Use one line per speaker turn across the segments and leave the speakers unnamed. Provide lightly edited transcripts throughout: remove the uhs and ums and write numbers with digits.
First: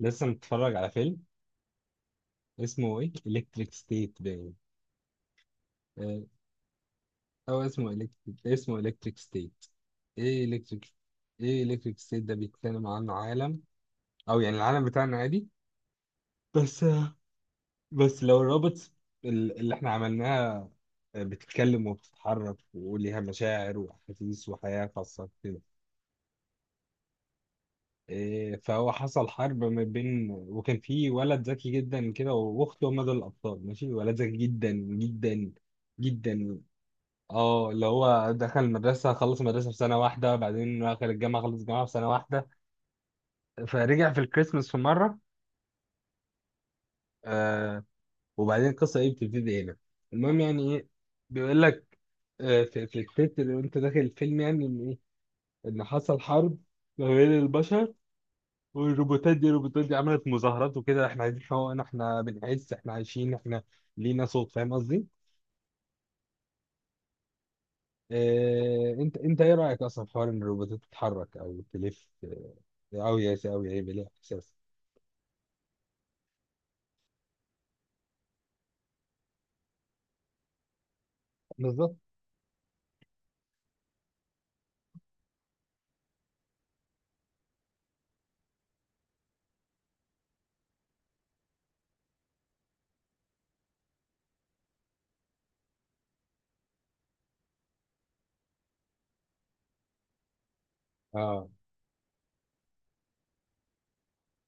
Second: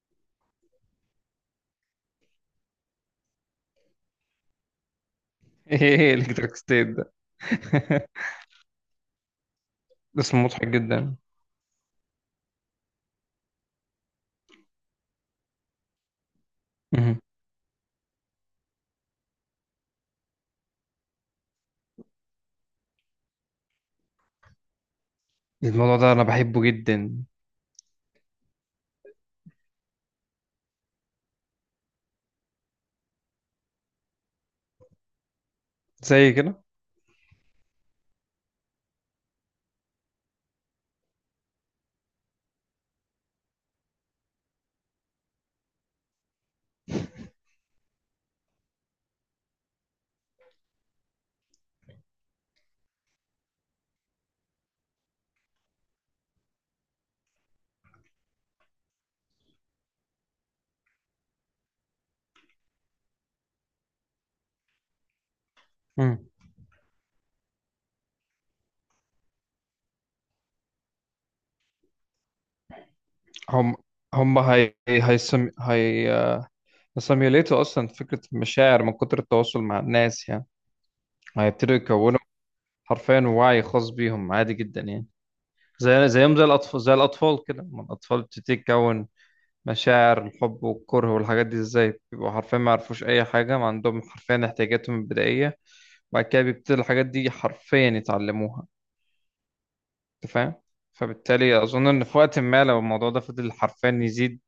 لسه متفرج على فيلم. اسمه ايه؟ الكتريك ستيت باين.
ايه
آه،
الكتريك ستيت ده.
او اسمه الكتريك اسمه الكتريك ستيت.
اسم
ايه
مضحك
الكتريك
جدا.
ايه الكتريك ستيت ده بيتكلم عن عالم، او يعني العالم بتاعنا عادي، بس.
مهم.
لو الروبوتس اللي احنا عملناها، بتتكلم وبتتحرك وليها مشاعر واحاسيس وحياة خاصة كده.
الموضوع ده انا بحبه جدا،
فهو حصل حرب ما بين، وكان في ولد ذكي جدا كده واخته، هما دول الابطال. ماشي، ولد ذكي جدا جدا
زي
جدا،
كده.
اه اللي هو دخل المدرسة، خلص المدرسة في سنة واحدة، بعدين دخل الجامعة خلص الجامعة في سنة واحدة. فرجع في الكريسماس في مرة. آه وبعدين القصة ايه؟ بتبتدي هنا المهم. يعني ايه؟ بيقول لك آه في التتر وانت داخل الفيلم يعني ان ايه؟ ان حصل حرب ما بين البشر والروبوتات. دي الروبوتات دي عملت مظاهرات وكده، احنا عايزين حقوقنا، احنا بنعز، احنا عايشين، احنا لينا صوت. فاهم قصدي؟
مم.
آه، انت ايه رأيك اصلا في حوار ان الروبوتات تتحرك او تلف أوي؟ أوي
هم
هيبقى ليها
هم
إحساس،
هي هيسم هي هيسيميوليتوا اصلا فكره المشاعر من كتر التواصل مع الناس يعني، هيبتدوا
بالظبط.
يكونوا حرفيا وعي خاص بيهم، عادي جدا يعني. زي زي الاطفال كده، ما الاطفال بتبتدي تكون مشاعر الحب والكره والحاجات دي ازاي؟ بيبقوا حرفيا ما يعرفوش اي حاجه، ما عندهم حرفيا احتياجاتهم البدائيه. بعد كده بيبتدي الحاجات دي حرفيا يتعلموها، انت فاهم؟
اه
فبالتالي اظن ان في وقت ما لو الموضوع ده فضل حرفيا يزيد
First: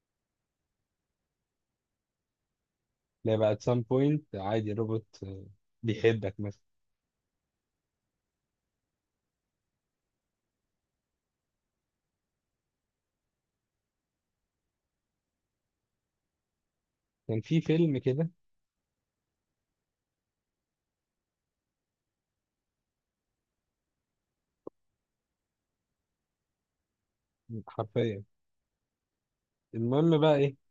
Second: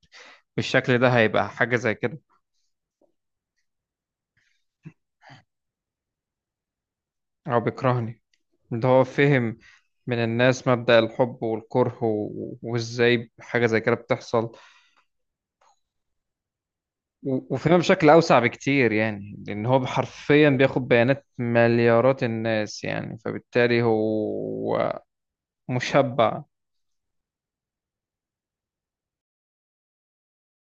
بالشكل ده، هيبقى حاجه زي كده.
لا، بقى at some point عادي الروبوت آه، بيحبك مثلا.
هو بيكرهني؟ ده هو فهم من الناس مبدأ الحب والكره، وازاي حاجه زي كده بتحصل،
كان
و-
في
وفهمها
فيلم
بشكل
كده
اوسع بكتير يعني، لان هو حرفيا بياخد بيانات مليارات الناس يعني، فبالتالي هو مشبع.
حرفيا. المهم بقى ايه؟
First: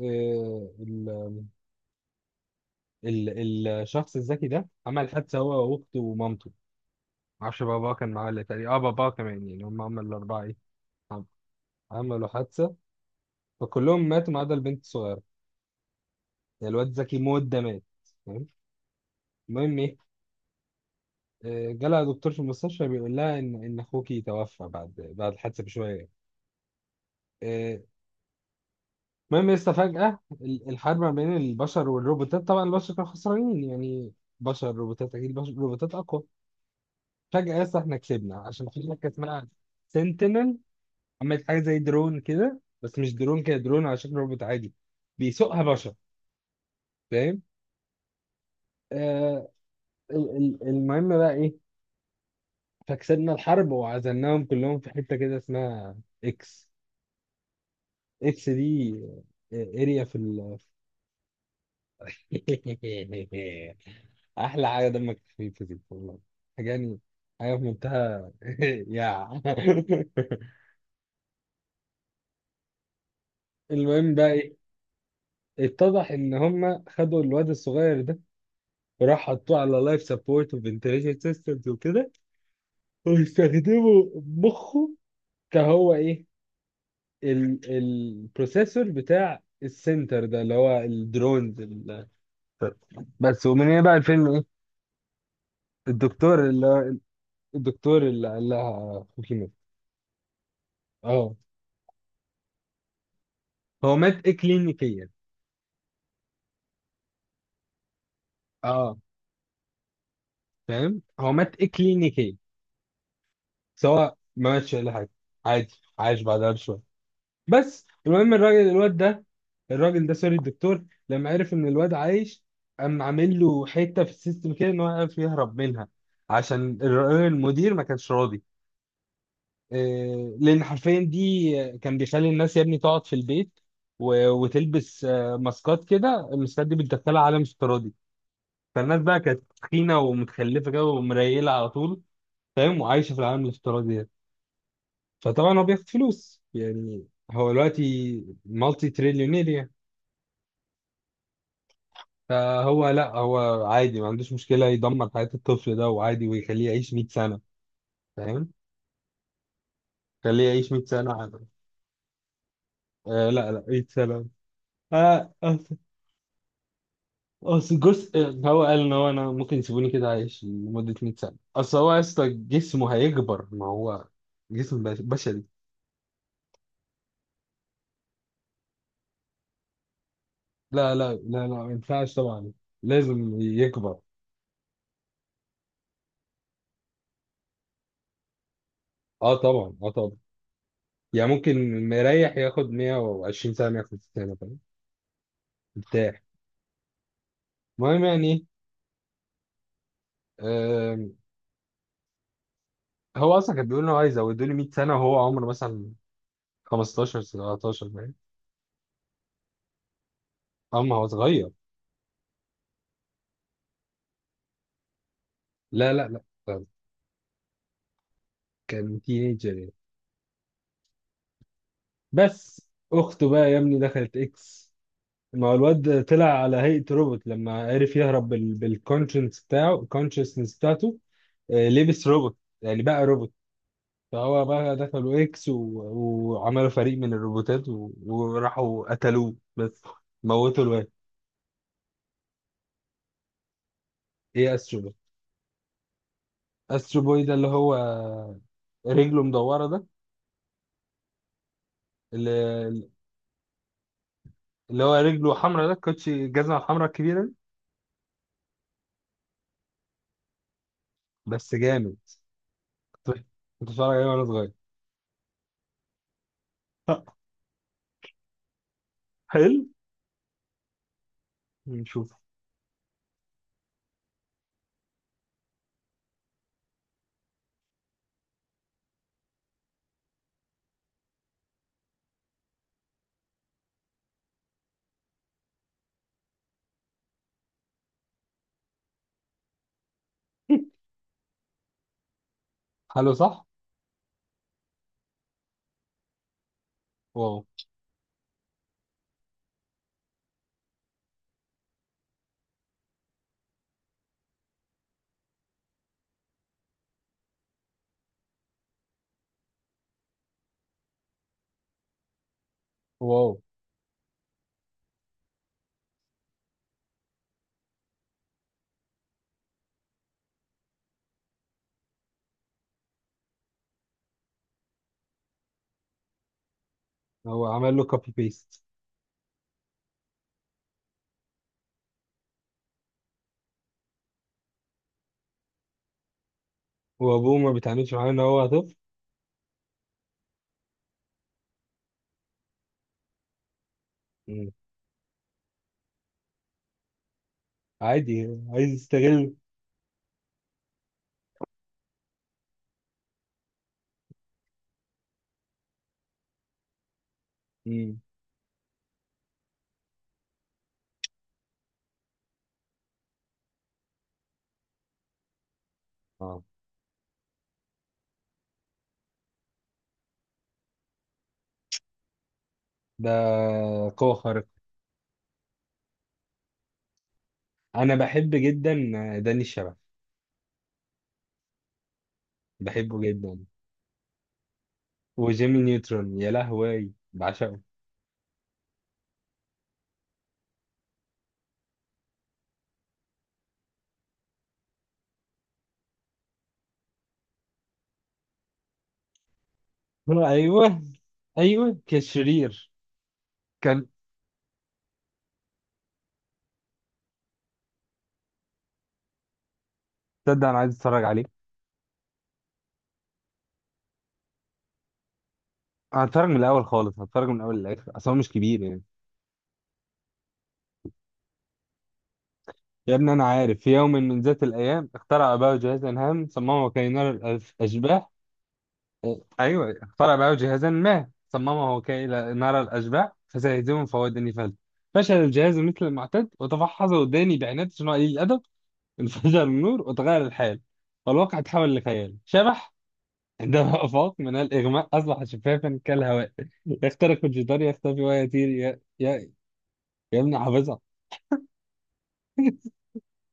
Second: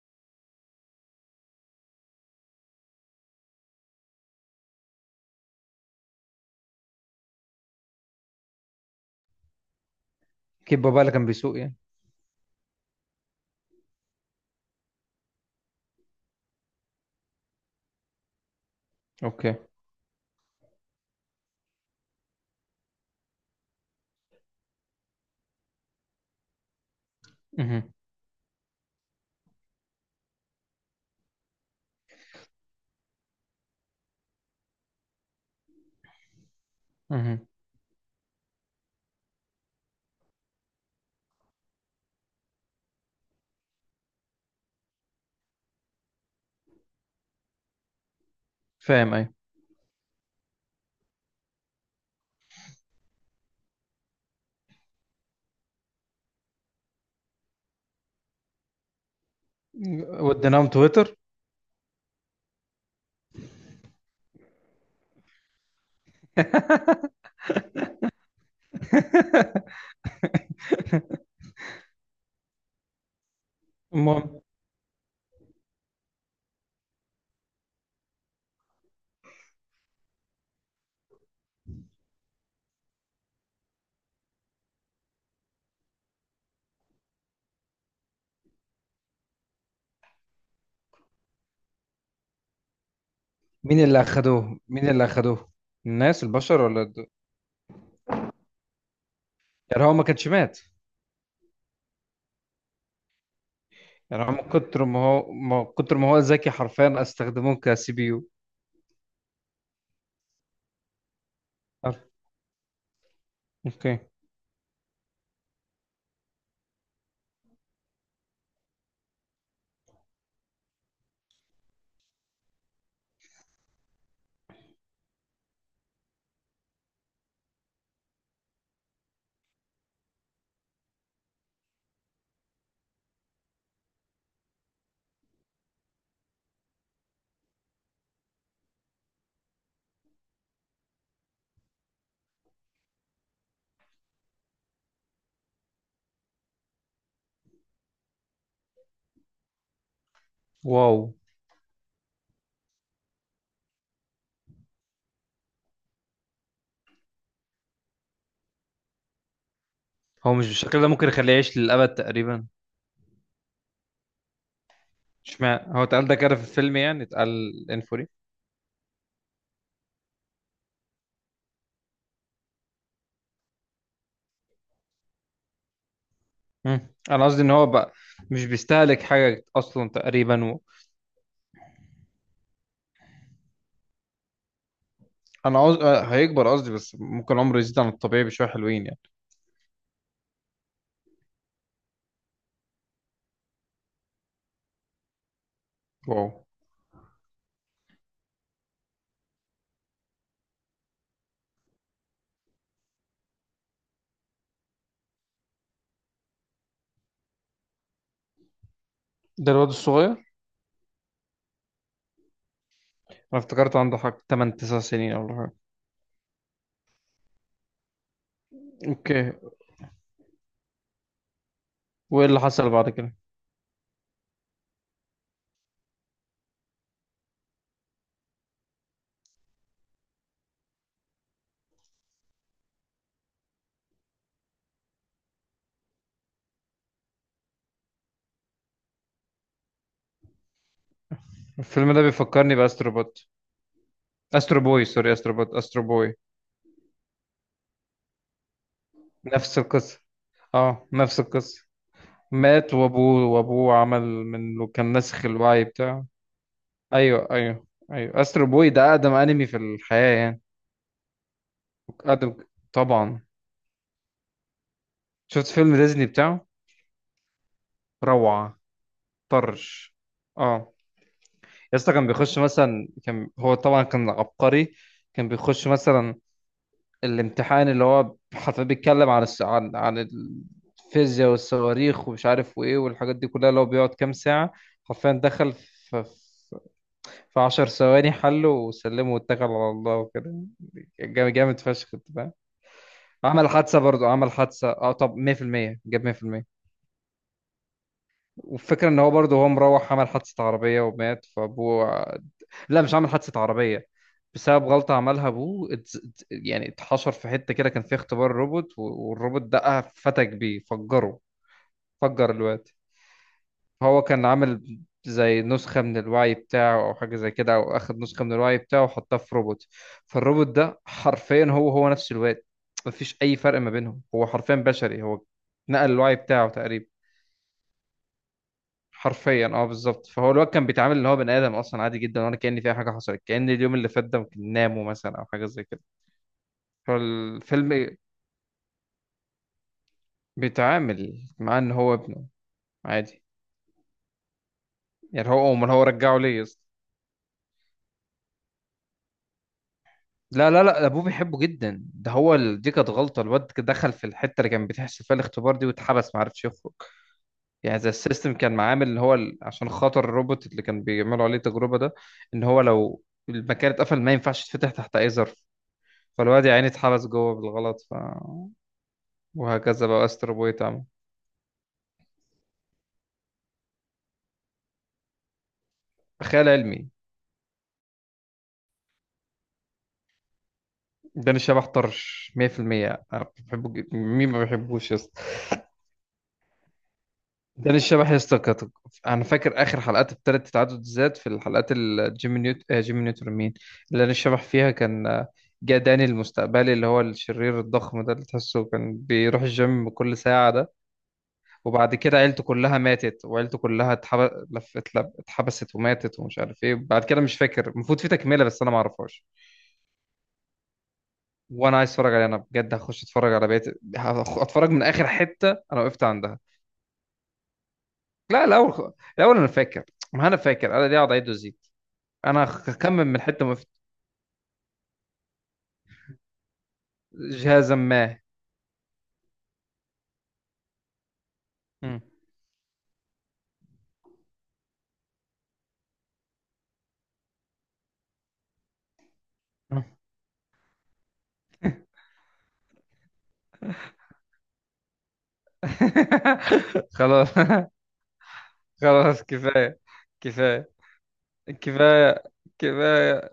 آه، ال الشخص الذكي ده عمل حادثة هو وأخته ومامته، معرفش باباه كان معاه ولا، تقريبا اه باباه كمان يعني، هم عملوا الأربعة ايه؟
كيب بابا اللي
عم-
كان بيسوق يعني.
عملوا حادثة فكلهم ماتوا ما عدا البنت الصغيرة. يعني الواد ذكي موت ده مات، فاهم.
اوكي.
المهم ايه؟ آه، جالها دكتور في المستشفى بيقول لها ان اخوكي توفى بعد الحادثه بشويه. آه،
مهم.
المهم لسه، فجأة الحرب ما بين البشر والروبوتات، طبعا البشر كانوا خسرانين يعني. بشر روبوتات، أكيد بشر روبوتات أقوى.
مهم.
فجأة لسه إحنا كسبنا عشان في حاجة اسمها سنتينل، عملت حاجة زي درون كده، بس مش درون كده، درون على شكل روبوت عادي بيسوقها بشر، فاهم.
فاهم اي.
آه، المهم بقى إيه؟ فكسبنا الحرب وعزلناهم كلهم في حتة كده اسمها إكس. إكس دي اريا في.
وديناهم تويتر.
احلى حاجه دمك خفيف دي والله. حاجه يعني، حاجه في منتهى يا المهم بقى
المهم،
ايه؟ اتضح ان هم خدوا الواد الصغير ده، وراح حطوه على لايف سبورت وفنتليشن سيستمز وكده، ويستخدموا مخه كهو ايه، ال البروسيسور بتاع السنتر ده اللي هو الدرونز بس. ومن
مين
هنا بقى
اللي
الفيلم ايه؟
اخدوه مين اللي اخدوه الناس
الدكتور
البشر ولا
اللي الدكتور اللي قال لها خوكي مات.
يعني هو ما كانش مات؟
اه، هو
يعني
مات
هو من كتر ما
اكلينيكيا.
هو ذكي حرفيا استخدموه كسي بي يو.
اه فاهم، هو مات اكلينيكيا
اوكي.
سواء ما ماتش ولا حاجه، عادي، عايش بعدها بشويه. بس المهم الراجل الواد ده، الراجل ده، سوري، الدكتور، لما عرف ان الواد عايش قام عامل له حته في السيستم كده ان هو يعرف يهرب منها، عشان المدير ما كانش راضي. إيه، لان حرفيا دي كان بيخلي الناس يا ابني تقعد في البيت وتلبس آه، ماسكات كده، الماسكات دي بتدخلها عالم افتراضي. فالناس بقى كانت تخينه ومتخلفه كده ومريله على طول، فاهم، وعايشه في العالم الافتراضي ده. فطبعا هو بياخد فلوس يعني، هو دلوقتي مالتي تريليونير يعني.
واو.
فهو لا، هو عادي ما عندوش مشكله يدمر حياه الطفل ده وعادي ويخليه يعيش 100 سنه، فاهم،
هو
خليه
مش
يعيش
بالشكل
100
ده ممكن
سنه
يخليه
عادي.
يعيش للابد تقريبا؟
آه لا لا، 100 سنه. آه
اشمعنى
أصل،
هو اتقال ده كده في الفيلم يعني، اتقال
أصل
انفوري.
جزء، هو قال إن هو، أنا ممكن يسيبوني كده عايش لمدة 100 سنة، أصل هو يا اسطى جسمه هيكبر ما هو جسم بشري.
مم. انا قصدي ان هو بقى مش بيستهلك حاجه اصلا تقريبا و...
لا لا لا لا، ما ينفعش طبعا، لازم يكبر.
انا قصدي هيكبر قصدي، بس ممكن عمره يزيد عن الطبيعي بشويه حلوين يعني.
اه طبعا اه طبعا، يعني ممكن مريح ياخد 120 سنه 150 سنه، فاهم، مرتاح.
واو.
المهم يعني آم، هو اصلا كان بيقول انه عايز يزودوا لي 100 سنه، وهو عمره مثلا 15 17، فاهم،
ده الواد الصغير؟
اما هو صغير.
انا افتكرت عنده حق 8 9 سنين ولا حاجه.
لا لا لا لا، كان
اوكي.
تينيجر يعني.
وايه اللي
بس
حصل بعد كده؟
اخته بقى يا ابني دخلت اكس، ما هو الواد طلع على هيئه روبوت لما عرف يهرب بالكونشنس بتاعه، الكونشنس بتاعته، آه، لبس روبوت يعني بقى روبوت. فهو بقى دخلوا اكس وعملوا فريق من الروبوتات وراحوا قتلوه بس، موتوا الواد.
الفيلم ده بيفكرني باسترو بوت.
ايه
استرو
استرو
بوي
بوي؟
سوري، استرو بوت، استرو بوي.
استرو بوي ده اللي هو رجله
نفس
مدورة ده؟
القصه. اه نفس القصه. مات،
اللي,
وابوه عمل من
اللي
كان
هو
ناسخ
رجله
الوعي
حمرا ده
بتاعه.
كوتشي الجزمة الحمرا الكبيرة
ايوه
دي.
ايوه ايوه، استرو بوي ده اقدم انمي في الحياه يعني.
بس جامد،
اقدم،
كنت
طبعا.
كنت بتفرج عليه وانا صغير.
شفت فيلم ديزني بتاعه؟ روعه.
حلو
طرش. اه. يا اسطى كان
نشوف.
بيخش مثلا، كان هو طبعا كان عبقري. كان بيخش مثلا الامتحان اللي هو حرفيا بيتكلم عن عن الفيزياء والصواريخ ومش عارف وايه والحاجات دي كلها، اللي هو بيقعد كام ساعة، حرفيا دخل في 10 ثواني حله وسلمه واتكل على الله وكده. جامد جامد فشخ، انت فاهم.
حلو صح.
عمل حادثة برضه، عمل حادثة اه. طب 100% جاب 100%.
واو.
والفكرة ان هو برضه هو مروح عمل حادثة عربية ومات فابوه. لا مش عامل حادثة عربية، بسبب غلطة عملها أبوه. يعني اتحشر في حتة كده كان فيها اختبار روبوت، والروبوت دقها، فتك بيه، فجره. فجر الواد.
واو،
هو كان عامل زي نسخة من الوعي بتاعه أو حاجة زي كده، أو أخد نسخة من الوعي بتاعه وحطها في روبوت. فالروبوت ده حرفيا هو نفس الواد، مفيش أي فرق ما بينهم. هو حرفيا بشري، هو نقل الوعي بتاعه تقريبا.
هو عمل له كوبي بيست.
حرفيا اه، بالظبط. فهو الواد كان بيتعامل اللي هو بني ادم اصلا عادي جدا، وانا كأن في أي حاجه حصلت، كأن اليوم اللي فات ده ممكن ناموا مثلا او حاجه زي كده.
وابوه ما بيتعاملش
فالفيلم
معاه ان هو طفل.
بيتعامل مع ان هو ابنه عادي.
مم.
يعني هو امال هو رجعه ليه يا اسطى؟
عادي عايز يستغل.
لا لا لا، ابوه بيحبه جدا. ده هو دي كانت غلطه، الواد دخل في الحته اللي كان بتحصل فيها الاختبار دي، واتحبس ما عرفش يخرج. يعني زي
مم.
السيستم كان معامل ان هو عشان خاطر الروبوت اللي كان بيعملوا عليه التجربه ده، ان هو لو المكان اتقفل ما ينفعش يتفتح تحت اي ظرف.
اه
فالواد يا عيني اتحبس جوه بالغلط ف... وهكذا بقى. استر بوي تعمل
ده قوة خارقة.
خيال علمي.
انا بحب جدا داني الشبح،
داني الشبح طرش،
بحبه
100%. انا
جدا.
بحبه جدا، مين ما بيحبوش يا اسطى.
وجيمي نيوترون يا لهوي بعشقه.
داني الشبح يا اسطى انا فاكر اخر حلقات التالت تعدد الذات، في الحلقات اللي جيمي نيوت آه جيمي نيوتن مين، اللي داني الشبح فيها كان، جه داني المستقبلي اللي هو الشرير الضخم ده، اللي تحسه كان بيروح الجيم كل ساعة ده.
ايوه ايوه،
وبعد
كان
كده عيلته
شرير.
كلها ماتت، وعيلته
كان،
كلها اتحبست وماتت ومش عارف ايه، بعد كده مش فاكر، المفروض في تكملة بس انا ما اعرفهاش.
تصدق انا عايز اتفرج عليه.
وانا عايز اتفرج عليها انا بجد، هخش اتفرج على بقية، اتفرج من اخر حتة انا وقفت
هتفرج من
عندها.
الاول خالص، هتفرج من الاول للاخر، اصل هو مش
لا
كبير يعني.
الاول، الاول انا فاكر، ما انا فاكر انا ليه اقعد اعيد وازيد، انا
يا
هكمل
ابني
من
انا
حتة ما
عارف،
وقفت.
في يوم من ذات الايام اخترع اباه جهازا هام، صممه كي نرى
جهازا ما.
الاشباح. إيه، ايوه، اخترع اباه جهازا ما صممه
مم.
كي نرى الاشباح فسيهزمهم فهو داني فلت. فشل الجهاز مثل المعتاد وتفحصه داني بعناد صناعي الادب. انفجر النور وتغير الحال، والواقع تحول لخيال شبح عندما أفاق من الإغماء، أصبح شفافا كالهواء، يخترق
خلاص.
الجدار يختفي ويطير،
خلاص
ي...
كفاية
يمنع
كفاية
حافظها
كفاية كفاية،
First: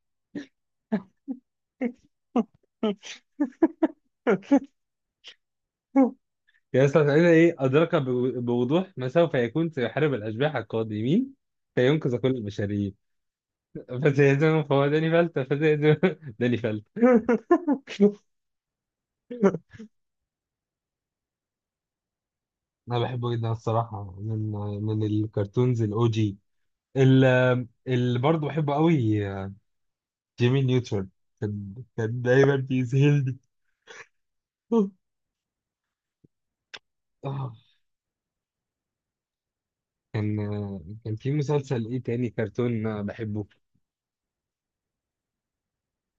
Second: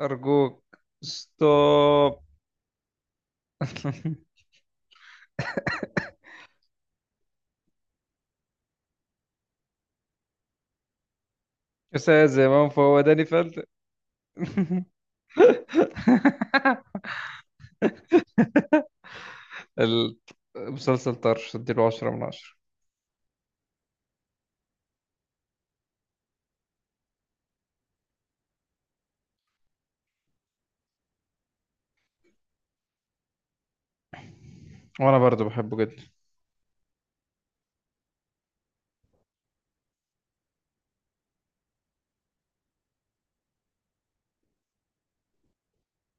أرجوك ستوب.
يستطيع إيه أدرك بوضوح ما سوف يكون، سيحارب الأشباح القادمين فينقذ
أستاذ
كل
زمام فهو
البشرية،
داني فلت.
فسيهزمهم فهو داني فلت، فسيهزم داني فلت
المسلسل طرش، اديله 10/10.
أنا بحبه جدا الصراحة. من الكرتونز الأو جي، اللي برضه بحبه قوي، جيمي نيوترون. كان دايما بيذهلني.
وأنا برضو بحبه جدا.
آه. كان كان في مسلسل ايه تاني كرتون بحبه